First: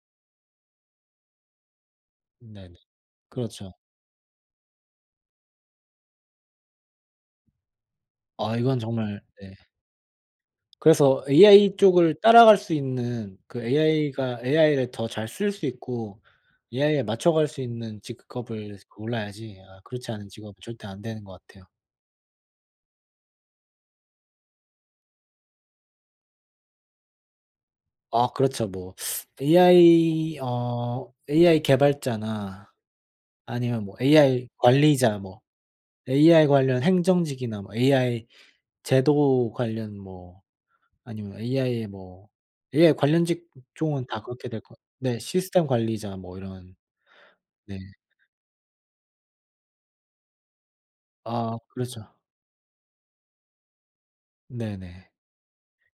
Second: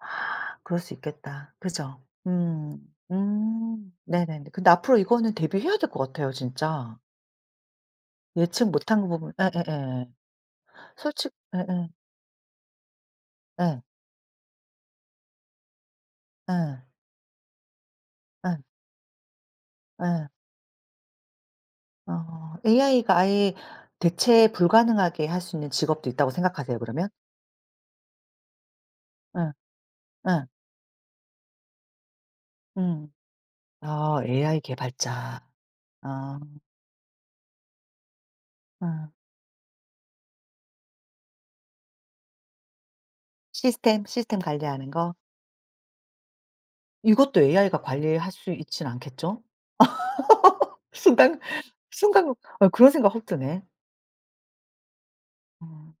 아 그럴 수 있겠다. 그죠? 네네. 음. 그렇죠. 음. 네네네. 근데 앞으로 이거는 대비해야 될 것 같아요 진짜. 아 예측 이건 못한 정말 부분 네. 예예예. 그래서 솔직 ai 예예. 쪽을 따라갈 수 있는 그 예. ai가 ai를 더 잘 쓸 수 있고 예. ai에 맞춰갈 수 있는 예. 직업을 골라야지 아 그렇지 예. 않은 직업은 절대 안 되는 것 같아요. 어. ai가 아예 대체 불가능하게 할 수 있는 직업도 있다고 생각하세요? 그러면? 아 그렇죠. 뭐 예. ai 예. 어 ai 개발자나 음. 아니면 뭐 어. ai ai 관리자 뭐 개발자. 어. ai 관련 행정직이나 뭐 ai 음. 제도 관련 뭐 아니면 ai의 뭐 ai 관련 시스템, 직종은 다 시스템 그렇게 될 거 관리하는 거. 네. 시스템 관리자 뭐 이런 이것도 네. ai가 관리할 수 있진 않겠죠? 순간 아. 그렇죠. 순간 아 그런 생각 확 드네. 네네. 어.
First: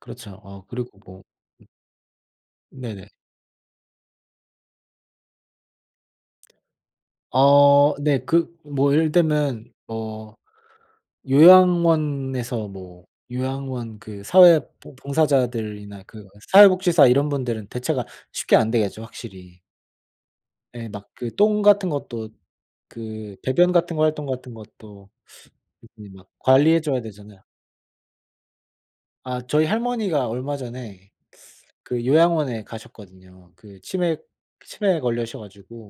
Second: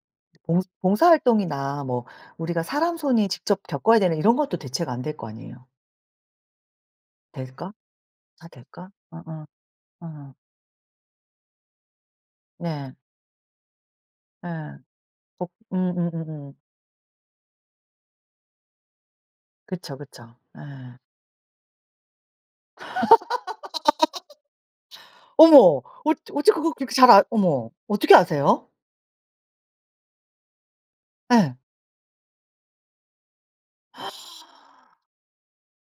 그렇죠. 봉 어 그리고 봉사 뭐 활동이나 뭐 우리가 사람 네네. 손이 직접 겪어야 되는 이런 것도 대체가 안 될 거 아니에요. 될까? 어. 네. 다 그 될까? 뭐 예를 어어. 들면 뭐 어. 요양원에서 네. 뭐 요양원 그 사회 예. 봉 독 봉사자들이나 그 음음음음. 사회복지사 이런 분들은 대체가 쉽게 안 되겠죠 확실히. 그쵸, 그쵸. 예. 예. 막 그 똥 같은 것도 그 배변 같은 거 활동 같은 것도 어머 일일이 어찌, 막 어찌 그걸 관리해 그렇게 줘야 잘 아 되잖아요. 어머 어떻게 아세요? 아 저희 할머니가 얼마 전에 예. 그 요양원에 가셨거든요. 그 치매 아. 치매에 걸리셔 가지고.